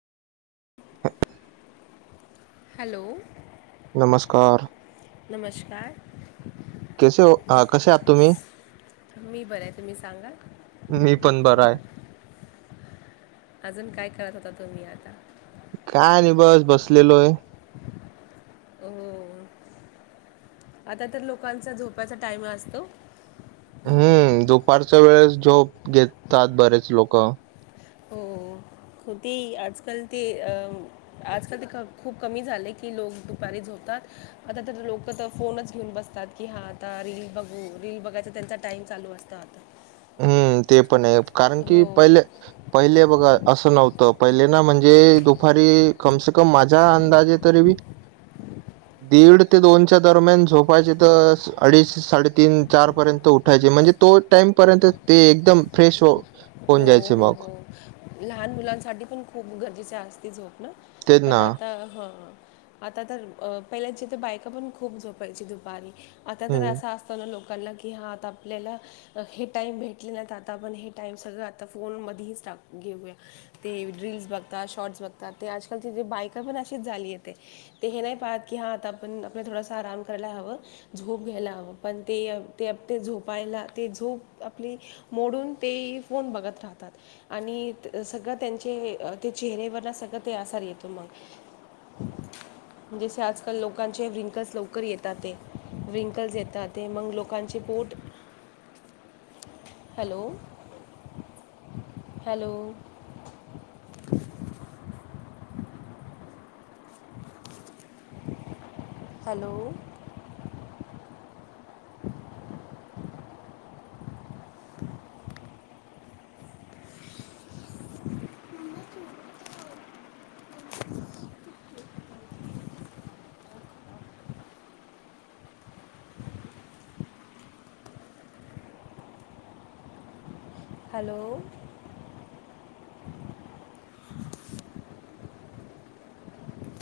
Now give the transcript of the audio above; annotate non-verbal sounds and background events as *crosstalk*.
*inaudible* Hello नमस्कार नमस्कार. कैसे हो अ आ कश्या आहात तुम्ही? मी बरं आहे. तुम्ही सांगा? मी पण बरं आहे. अजून काय करत होता तुम्ही आता? काय आणि बस बसलेलो आहे. हो. आता तर लोकांचा झोपाचा टाईम असतो. हम्म दुपारच्या वेळेस झोप घेतात बरेच लोकं. हो हो ती आजकाल ती आजकाल ते ख खूप कमी झाले की लोक दुपारी झोपतात आता तर लोक तर फोनच घेऊन बसतात. की हा आता रील बघू रील बघायच त्यांचा टाइम चालू असत आता. हम्म, ते पण हे कारण की हो पहिले पहिले बघा असं नव्हतं पहिले ना म्हणजे दुपारी कम से कम माझ्या अंदाजे तरी बी *inaudible* दीड ते दोनच्या दरम्यान झोपायचे तर अडीच साडेतीन चार पर्यंत उठायचे म्हणजे तो टाइम पर्यंत ते एकदम फ्रेश हो, होऊन हो जायचे हो मग. हो, लहान मुलांसाठी पण खूप गरजेचे असते झोप ना. तेच पण ना. आता हां ऽ आता तर, अं पहिल्याची तर बायका पन खूप झोपायची दुपारी, आता तर हं. असा असऽ लोकांना की हा आता आपल्याला हे टाईम भेटलेलेत आता आपण हे टाइम्स सगळं आता फोन मधीच टाक घेऊया. ते रिल्स बघतात, शॉर्ट्स बघतात, ते आजकालचे जे बायका पण अशीच झाली आहे ते. ते हे नाही पाहत की हां, आता आपण आपल्या थोडासा आराम करयला हवं. झोप घ्यायला हंवं, पण ते ते अप ते झोपायला, ते झोप आपली मोडुन ते फोन बघत राहतात. आणि सगळं त्यांचे, ते चेहरेवर सगळं ते असर येतो मग. *inaudible* जसे आजकाल लोकांचे रींकल्स लवकर येतात ते, रींकल्स येतात ते मग लोकांचे पोट, हॅलो? हॅलो? हॅलो? हॅलो?